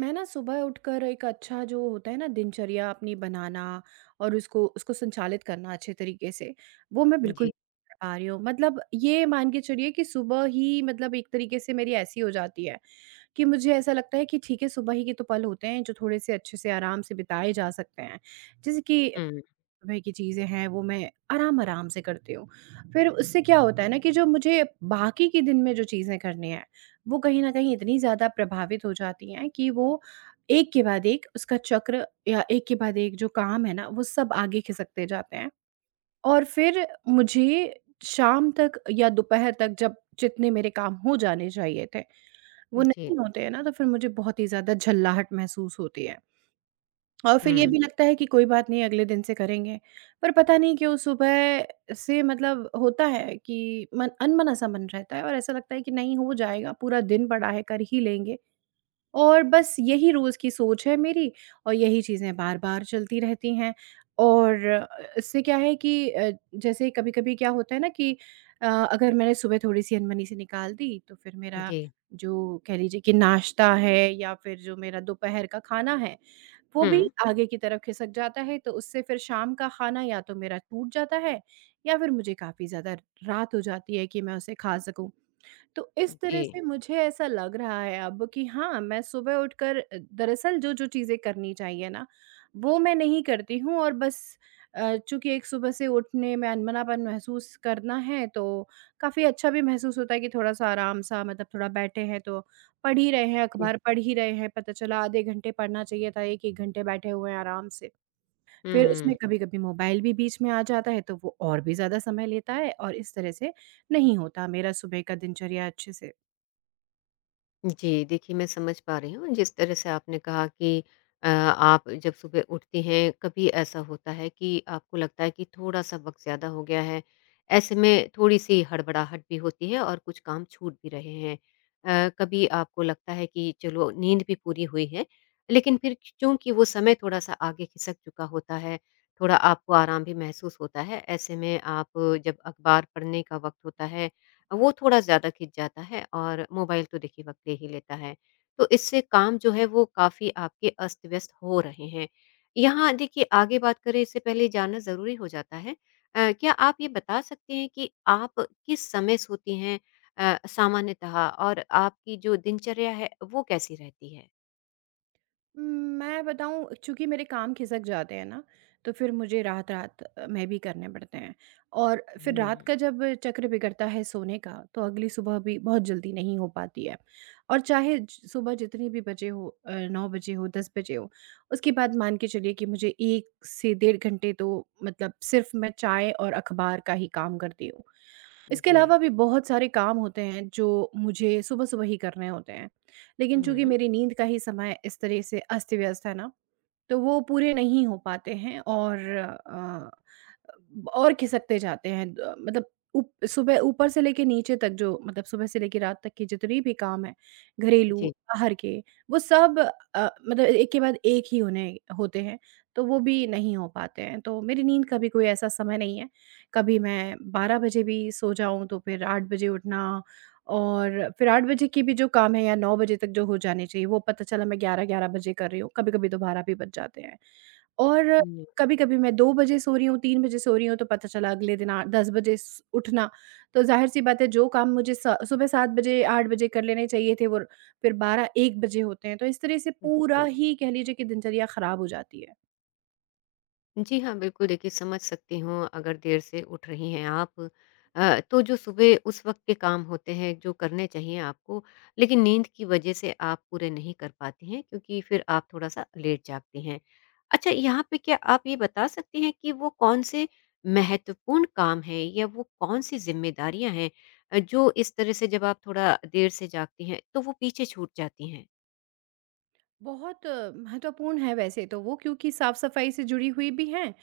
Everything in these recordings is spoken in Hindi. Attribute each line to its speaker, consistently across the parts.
Speaker 1: मैं ना सुबह उठकर एक अच्छा जो होता है ना दिनचर्या अपनी बनाना और उसको उसको संचालित करना अच्छे तरीके से वो मैं बिल्कुल
Speaker 2: जी,
Speaker 1: नहीं कर पा रही हूँ। मतलब ये मान के चलिए कि सुबह ही मतलब एक तरीके से मेरी ऐसी हो जाती है कि मुझे ऐसा लगता है कि ठीक है, सुबह ही के तो पल होते हैं जो थोड़े से अच्छे से आराम से बिताए जा सकते हैं, जैसे कि
Speaker 2: हुँ,
Speaker 1: सुबह की चीज़ें हैं, वो मैं आराम-आराम से करती हूँ। फिर उससे क्या होता है ना कि जो मुझे बाकी के दिन में जो चीज़ें करनी हैं, वो कहीं न कहीं इतनी ज़्यादा प्रभावित हो जाती हैं कि वो एक के बाद एक उसका चक्र या एक के बाद एक जो काम है ना वो सब आगे खिसकते जाते हैं। और फिर मुझे शाम तक या दोपहर तक जब जितने मेरे काम हो जाने चाहिए थे, वो
Speaker 2: जी,
Speaker 1: नहीं होते हैं ना, तो फिर मुझे बहुत ही ज़्यादा झल्लाहट महसूस होती है। और फिर ये
Speaker 2: हुँ,
Speaker 1: भी लगता है कि कोई बात नहीं, अगले दिन से करेंगे। पर पता नहीं क्यों सुबह से मतलब होता है कि मन अनबना-सा मन रहता है और ऐसा लगता है कि नहीं, हो जाएगा, पूरा दिन पड़ा है, कर ही लेंगे। और बस यही रोज़ की सोच है मेरी और यही चीज़ें बार-बार चलती रहती हैं। और अ, इससे क्या है कि जैसे कभी-कभी क्या होता है ना कि अगर मैंने सुबह थोड़ी-सी अनबनी से निकाल दी तो फिर मेरा
Speaker 2: जी,
Speaker 1: जो कह लीजिए कि नाश्ता है या फिर जो मेरा दोपहर का खाना है, वो भी
Speaker 2: हुँ,
Speaker 1: आगे की तरफ खिसक जाता है, तो उससे फिर शाम का खाना या तो मेरा टूट जाता है या फिर मुझे काफ़ी ज़्यादा रात हो जाती है कि मैं उसे खा सकूँ। तो इस तरह
Speaker 2: जी,
Speaker 1: से मुझे ऐसा लग रहा है अब कि हाँ, मैं सुबह उठकर दरअसल जो-जो चीज़ें करनी चाहिए ना, वो मैं नहीं करती हूँ। और बस चूँकि एक सुबह से उठने में अनबनापन महसूस करना है, तो काफ़ी अच्छा भी महसूस होता है कि थोड़ा-सा आराम-सा मतलब थोड़ा बैठे हैं तो पढ़ ही रहे हैं,
Speaker 2: जी,
Speaker 1: अखबार पढ़ ही रहे हैं, पता चला आधे घंटे पढ़ना चाहिए था, 1-1 घंटे बैठे हुए हैं आराम से। फिर उसमें
Speaker 2: हुँ।
Speaker 1: कभी-कभी मोबाइल भी बीच में आ जाता है, तो वो और भी ज़्यादा समय लेता है और इस तरह से नहीं होता मेरा सुबह का दिनचर्या अच्छे से।
Speaker 2: जी, देखिए मैं समझ पा रही हूँ जिस तरह से आपने कहा कि आप जब सुबह उठती हैं कभी ऐसा होता है कि आपको लगता है कि थोड़ा-सा वक़्त ज़्यादा हो गया है। ऐसे में थोड़ी-सी हड़बड़ाहट भी होती है और कुछ काम छूट भी रहे हैं। कभी आपको लगता है कि चलो नींद भी पूरी हुई है, लेकिन फिर चूँकि वो समय थोड़ा-सा आगे खिसक चुका होता है, थोड़ा आपको आराम भी महसूस होता है। ऐसे में आप जब अखबार पढ़ने का वक़्त होता है वो थोड़ा ज़्यादा खिंच जाता है और मोबाइल तो देखिए वक्त ले ही लेता है। तो इससे काम जो है वो काफ़ी आपके अस्त-व्यस्त हो रहे हैं। यहाँ देखिए आगे बात करें इससे पहले ये जानना ज़रूरी हो जाता है। क्या आप ये बता सकते हैं कि आप किस समय सोती हैं सामान्यतः और आपकी जो दिनचर्या है वो कैसी रहती है?
Speaker 1: मैं बताऊँ, चूँकि मेरे काम खिसक जाते हैं ना, तो फिर मुझे रात-रात में भी करने पड़ते हैं और फिर
Speaker 2: हुँ,
Speaker 1: रात का जब चक्र बिगड़ता है सोने का, तो अगली सुबह भी बहुत जल्दी नहीं हो पाती है। और चाहे ज सुबह जितनी भी बजे हो 9 बजे हो, 10 बजे हो, उसके बाद मान के चलिए कि मुझे 1 से डेढ़ घंटे तो मतलब सिर्फ़ मैं चाय और अखबार का ही काम करती हूँ। इसके
Speaker 2: जी।
Speaker 1: अलावा भी बहुत सारे काम होते हैं जो मुझे सुबह-सुबह ही करने होते हैं। लेकिन चूँकि
Speaker 2: हुँ,
Speaker 1: मेरी नींद का ही समय इस तरह से अस्त-व्यस्त है ना, तो वो पूरे नहीं हो पाते हैं और खिसकते जाते हैं। मतलब उप सुबह ऊपर से लेके नीचे तक जो मतलब सुबह से लेके रात तक के जितने भी काम हैं, घरेलू,
Speaker 2: जी।
Speaker 1: बाहर के, वो सब मतलब एक के बाद एक ही होने होते हैं, तो वो भी नहीं हो पाते हैं। तो मेरी नींद का भी कोई ऐसा समय नहीं है, कभी मैं 12 बजे भी सो जाऊँ तो फिर 8 बजे उठना और फिर 8 बजे के भी जो काम है या 9 बजे तक जो हो जाने चाहिए, वो पता चला मैं 11-11 बजे कर रही हूँ, कभी-कभी तो 12 भी बज जाते हैं। और
Speaker 2: हुँ,
Speaker 1: कभी-कभी मैं 2 बजे सो रही हूँ, 3 बजे सो रही हूँ, तो पता चला अगले दिन आ 10 बजे स उठना, तो ज़ाहिर-सी बात है जो काम मुझे स सुबह 7 बजे, 8 बजे कर लेने चाहिए थे, वो फिर 12-1 बजे होते हैं, तो इस तरह से पूरा
Speaker 2: बिल्कुल।
Speaker 1: ही कह लीजिए कि दिनचर्या खराब हो जाती है।
Speaker 2: जी हाँ, बिल्कुल देखिए समझ सकती हूँ अगर देर से उठ रही हैं आप। तो जो सुबह उस वक़्त के काम होते हैं जो करने चाहिए आपको, लेकिन नींद की वजह से आप पूरे नहीं कर पाती हैं क्योंकि फिर आप थोड़ा-सा लेट जागती हैं। अच्छा यहाँ पे क्या आप ये बता सकती हैं कि वो कौन से महत्वपूर्ण काम हैं या वो कौन सी ज़िम्मेदारियाँ हैं जो इस तरह से जब आप थोड़ा देर से जागती हैं तो वो पीछे छूट जाती हैं?
Speaker 1: बहुत महत्वपूर्ण है वैसे तो वो, क्योंकि साफ-सफाई से जुड़ी हुई भी हैं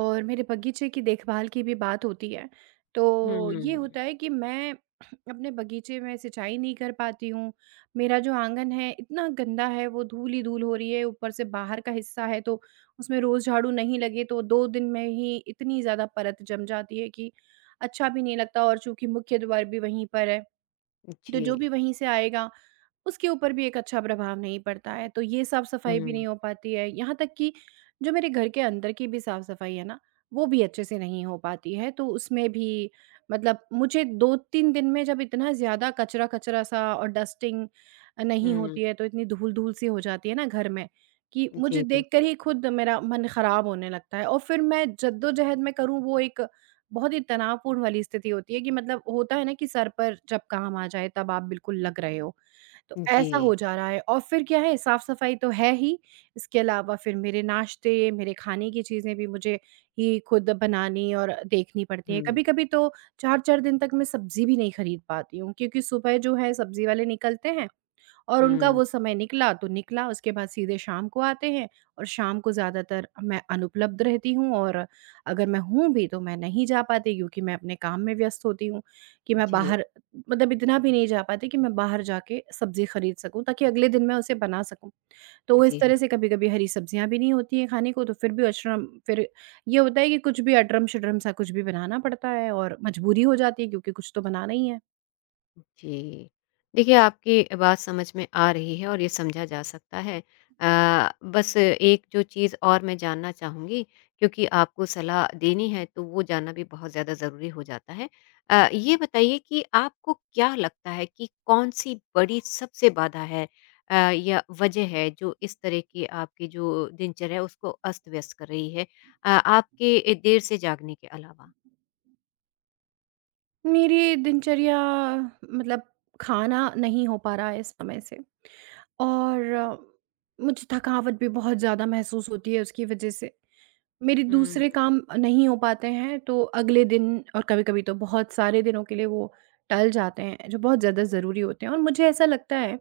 Speaker 1: और मेरे बगीचे की देखभाल की भी बात होती है। तो ये
Speaker 2: हुँ,
Speaker 1: होता है कि मैं अपने बगीचे में सिंचाई नहीं कर पाती हूँ। मेरा जो आँगन है इतना गंदा है, वो धूल ही धूल हो रही है, ऊपर से बाहर का हिस्सा है तो उसमें रोज़ झाड़ू नहीं लगे तो 2 दिन में ही इतनी ज़्यादा परत जम जाती है कि अच्छा भी नहीं लगता, और चूँकि मुख्य द्वार भी वहीं पर है, तो
Speaker 2: जी।
Speaker 1: जो भी वहीं से आएगा उसके ऊपर भी एक अच्छा प्रभाव नहीं पड़ता है, तो ये साफ-सफाई भी
Speaker 2: हुँ,
Speaker 1: नहीं हो पाती है। यहाँ तक कि जो मेरे घर के अंदर की भी साफ-सफाई है ना, वो भी अच्छे से नहीं हो पाती है, तो उसमें भी मतलब मुझे 2-3 दिन में जब इतना ज़्यादा कचरा-कचरा सा और डस्टिंग नहीं
Speaker 2: हुँ।
Speaker 1: होती है, तो इतनी धूल-धूल सी हो जाती है ना घर में, कि मुझे
Speaker 2: जी,
Speaker 1: देखकर
Speaker 2: बिल्कुल।
Speaker 1: ही खुद मेरा मन ख़राब होने लगता है और फिर मैं जद्दोजहद में करूँ, वो एक बहुत ही तनावपूर्ण वाली स्थिति होती है। कि मतलब होता है ना कि सर पर जब काम आ जाए, तब आप बिल्कुल लग रहे हो। तो ऐसा
Speaker 2: जी।
Speaker 1: हो जा रहा है और फिर क्या है, साफ-सफाई तो है ही, इसके अलावा फिर मेरे नाश्ते, मेरे खाने की चीज़ें भी मुझे ही खुद बनानी और देखनी पड़ती हैं।
Speaker 2: हुँ,
Speaker 1: कभी-कभी तो 4-4 दिन तक मैं सब्ज़ी भी नहीं खरीद पाती हूँ, क्योंकि सुबह जो है सब्ज़ी वाले निकलते हैं और उनका
Speaker 2: हुँ।
Speaker 1: वो समय निकला तो निकला, उसके बाद सीधे शाम को आते हैं। और शाम को ज़्यादातर मैं अनुपलब्ध रहती हूँ और अगर मैं हूँ भी तो मैं नहीं जा पाती, क्योंकि मैं अपने काम में व्यस्त होती हूँ कि मैं
Speaker 2: जी,
Speaker 1: बाहर मतलब इतना भी नहीं जा पाती कि मैं बाहर जाके सब्ज़ी खरीद सकूँ ताकि अगले दिन मैं उसे बना सकूँ। तो वो इस
Speaker 2: जी हाँ,
Speaker 1: तरह से कभी-कभी हरी सब्ज़ियाँ भी नहीं होती हैं खाने को, तो फिर भी अशरम फिर ये होता है कि कुछ भी अटरम-शटरम सा कुछ भी बनाना पड़ता है और मजबूरी हो जाती है, क्योंकि कुछ तो बनाना ही है।
Speaker 2: जी। देखिए, आपकी बात समझ में आ रही है और ये समझा जा सकता है। बस एक जो चीज़ और मैं जानना चाहूँगी क्योंकि आपको सलाह देनी है तो वो जानना भी बहुत ज़्यादा ज़रूरी हो जाता है। ये बताइए कि आपको क्या लगता है कि कौन-सी बड़ी सबसे बाधा है या वजह है जो इस तरह की आपकी जो दिनचर्या है उसको अस्त-व्यस्त कर रही है? आपके देर से जागने के अलावा?
Speaker 1: मेरी दिनचर्या मतलब खाना नहीं हो पा रहा है समय से और अ, मुझे थकावट भी बहुत ज़्यादा महसूस होती है उसकी वजह से। मेरे
Speaker 2: हुँ,
Speaker 1: दूसरे काम नहीं हो पाते हैं तो अगले दिन और कभी-कभी तो बहुत सारे दिनों के लिए वो टल जाते हैं, जो बहुत ज़्यादा ज़रूरी होते हैं, और मुझे ऐसा लगता है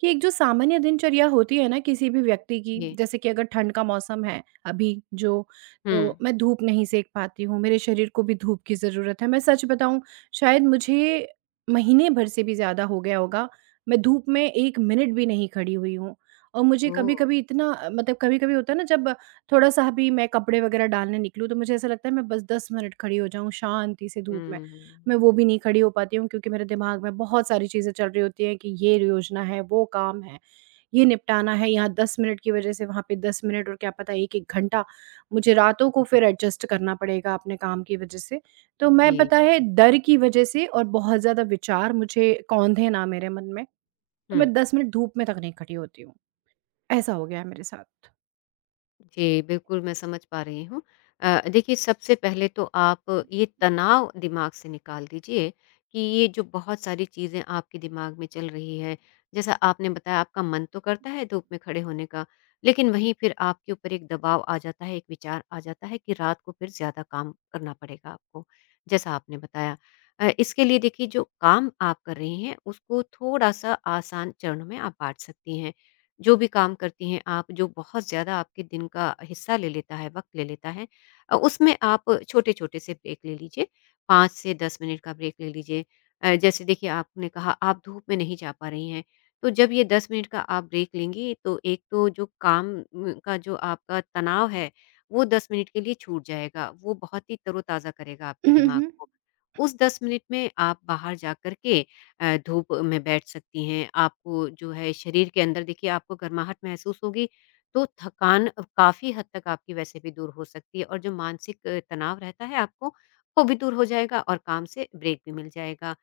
Speaker 1: कि एक जो सामान्य दिनचर्या होती है ना किसी भी व्यक्ति की,
Speaker 2: जी।
Speaker 1: जैसे कि अगर ठंड का मौसम है अभी जो,
Speaker 2: हुँ।
Speaker 1: तो मैं धूप नहीं सेक पाती हूँ, मेरे शरीर को भी धूप की ज़रूरत है। मैं सच बताऊँ, शायद मुझे महीने भर से भी ज़्यादा हो गया होगा, मैं धूप में 1 मिनट भी नहीं खड़ी हुई हूँ। और मुझे
Speaker 2: ओह!
Speaker 1: कभी-कभी इतना मतलब कभी-कभी होता है ना जब थोड़ा-सा भी मैं कपड़े वगैरह डालने निकलूँ तो मुझे ऐसा लगता है मैं बस 10 मिनट खड़ी हो जाऊँ शांति से धूप में।
Speaker 2: हुँ।
Speaker 1: मैं वो भी नहीं खड़ी हो पाती हूँ, क्योंकि मेरे दिमाग में बहुत सारी चीज़ें चल रही होती हैं कि ये योजना है, वो काम है, ये निपटाना है, यहाँ 10 मिनट की वजह से वहाँ पे 10 मिनट और क्या पता 1-1 घंटा मुझे रातों को फिर एडजस्ट करना पड़ेगा अपने काम की वजह से। तो मैं
Speaker 2: जी।
Speaker 1: पता है डर की वजह से और बहुत ज़्यादा विचार मुझे कौंधे ना मेरे मन में, तो
Speaker 2: हुँ।
Speaker 1: मैं 10 मिनट धूप में तक नहीं खड़ी होती हूँ। ऐसा हो गया है मेरे साथ।
Speaker 2: जी, बिल्कुल मैं समझ पा रही हूँ। देखिए सबसे पहले तो आप ये तनाव दिमाग से निकाल दीजिए कि ये जो बहुत सारी चीज़ें आपके दिमाग में चल रही हैं, जैसा आपने बताया आपका मन तो करता है धूप में खड़े होने का, लेकिन वहीं फिर आपके ऊपर एक दबाव आ जाता है, एक विचार आ जाता है कि रात को फिर ज़्यादा काम करना पड़ेगा आपको, जैसा आपने बताया। इसके लिए देखिए जो काम आप कर रही हैं उसको थोड़ा-सा आसान चरणों में आप बाँट सकती हैं। जो भी काम करती हैं आप, जो बहुत ज़्यादा आपके दिन का हिस्सा ले लेता है, वक़्त ले लेता है उसमें आप छोटे-छोटे से ब्रेक ले लीजिए, 5 से 10 मिनट का ब्रेक ले लीजिए। जैसे देखिए आपने कहा आप धूप में नहीं जा पा रही हैं, तो जब ये 10 मिनट का आप ब्रेक लेंगी तो एक तो जो काम का जो आपका तनाव है, वो 10 मिनट के लिए छूट जाएगा, वो बहुत ही तरोताज़ा करेगा आपके
Speaker 1: हुँ,
Speaker 2: दिमाग
Speaker 1: हुँ।
Speaker 2: को। उस 10 मिनट में आप बाहर जा कर के धूप में बैठ सकती हैं, आपको जो है शरीर के अंदर देखिए आपको गर्माहट महसूस होगी, तो थकान काफ़ी हद तक आपकी वैसे भी दूर हो सकती है और जो मानसिक तनाव रहता है आपको, वो भी दूर हो जाएगा और काम से ब्रेक भी मिल जाएगा।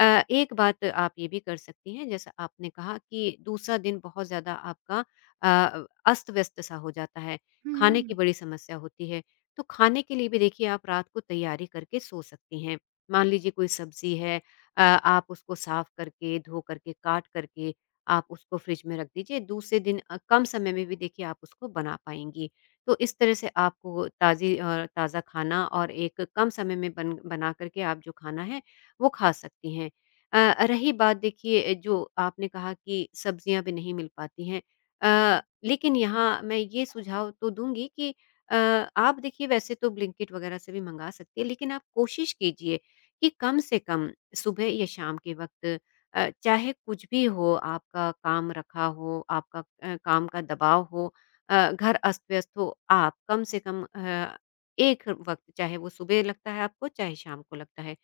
Speaker 2: एक बात आप ये भी कर सकती हैं जैसा आपने कहा कि दूसरा दिन बहुत ज़्यादा आपका अ, अस्त-व्यस्त सा हो जाता है, खाने की
Speaker 1: हुँ,
Speaker 2: बड़ी समस्या होती है, तो खाने के लिए भी देखिए आप रात को तैयारी करके सो सकती हैं। मान लीजिए कोई सब्ज़ी है, आप उसको साफ करके, धो करके, काट करके आप उसको फ्रिज में रख दीजिए। दूसरे दिन कम समय में भी देखिए आप उसको बना पाएँगी। तो इस तरह से आपको ताज़ा खाना और एक कम समय में बन बना कर के आप जो खाना है, वो खा सकती हैं। रही बात देखिए जो आपने कहा कि सब्जियाँ भी नहीं मिल पाती हैं। लेकिन यहाँ मैं ये सुझाव तो दूँगी कि अ, आप देखिए वैसे तो ब्लिंकिट वगैरह से भी मँगा सकती हैं, लेकिन आप कोशिश कीजिए कि कम से कम सुबह या शाम के वक़्त चाहे कुछ भी हो, आपका काम रखा हो, आपका काम का दबाव हो, घर अस्त-व्यस्त हो, आप कम से कम एक वक़्त चाहे वो सुबह लगता है आपको, चाहे शाम को लगता है,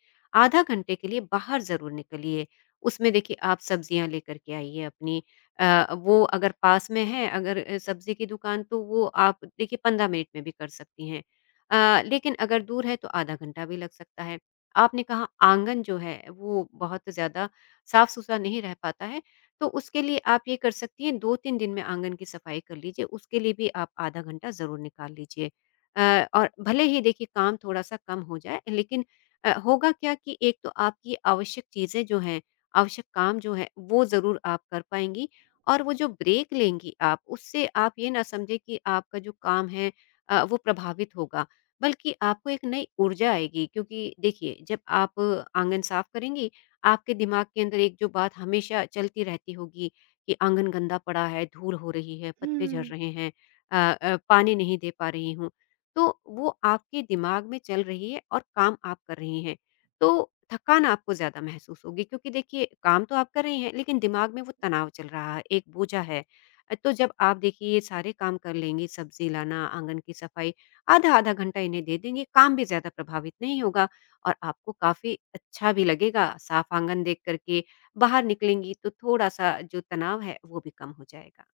Speaker 2: आधा घंटे के लिए बाहर ज़रूर निकलिए। उसमें देखिए आप सब्जियाँ लेकर के आइए अपनी, वो अगर पास में है अगर सब्ज़ी की दुकान तो वो आप देखिए 15 मिनट में भी कर सकती हैं। लेकिन अगर दूर है तो आधा घंटा भी लग सकता है। आपने कहा आंगन जो है वो बहुत ज़्यादा साफ-सुथरा नहीं रह पाता है, तो उसके लिए आप ये कर सकती हैं 2-3 दिन में आंगन की सफाई कर लीजिए, उसके लिए भी आप आधा घंटा ज़रूर निकाल लीजिए। और भले ही देखिए काम थोड़ा-सा कम हो जाए लेकिन होगा क्या कि एक तो आपकी आवश्यक चीज़ें जो हैं, आवश्यक काम जो है वो ज़रूर आप कर पाएँगी और वो जो ब्रेक लेंगी आप, उससे आप ये ना समझें कि आपका जो काम है वो प्रभावित होगा। बल्कि आपको एक नई ऊर्जा आएगी क्योंकि देखिए जब आप आंगन साफ करेंगी, आपके दिमाग के अंदर एक जो बात हमेशा चलती रहती होगी कि आंगन गंदा पड़ा है, धूल हो रही है, पत्ते झड़
Speaker 1: हुँ,
Speaker 2: रहे हैं, पानी नहीं दे पा रही हूँ, तो वो आपके दिमाग में चल रही है और काम आप कर रही हैं। तो थकान आपको ज़्यादा महसूस होगी क्योंकि देखिए काम तो आप कर रही हैं, लेकिन दिमाग में वो तनाव चल रहा है, एक बोझा है। तो जब आप देखिए ये सारे काम कर लेंगी, सब्ज़ी लाना, आंगन की सफाई, आधा-आधा घंटा इन्हें दे देंगे, काम भी ज़्यादा प्रभावित नहीं होगा और आपको काफ़ी अच्छा भी लगेगा, साफ आंगन देख कर के, बाहर निकलेंगी तो थोड़ा-सा जो तनाव है वो भी कम हो जाएगा।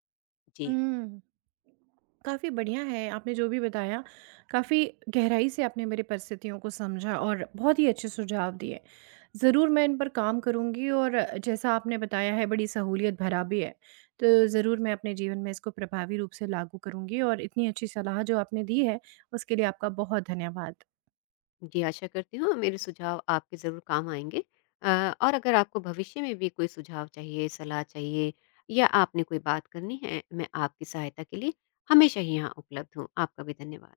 Speaker 2: जी।
Speaker 1: हुँ। काफ़ी बढ़िया है, आपने जो भी बताया, काफ़ी गहराई से आपने मेरी परिस्थितियों को समझा और बहुत ही अच्छे सुझाव दिए। ज़रूर मैं इन पर काम करूँगी और जैसा आपने बताया है बड़ी सहूलियत भरा भी है। तो ज़रूर मैं अपने जीवन में इसको प्रभावी रूप से लागू करूँगी और इतनी अच्छी सलाह जो आपने दी है, उसके लिए आपका बहुत धन्यवाद।
Speaker 2: जी, आशा करती हूँ मेरे सुझाव आपके ज़रूर काम आएँगे। अ, और अगर आपको भविष्य में भी कोई सुझाव चाहिए, सलाह चाहिए या आपने कोई बात करनी है, मैं आपकी सहायता के लिए हमेशा ही यहाँ उपलब्ध हूँ। आपका भी धन्यवाद।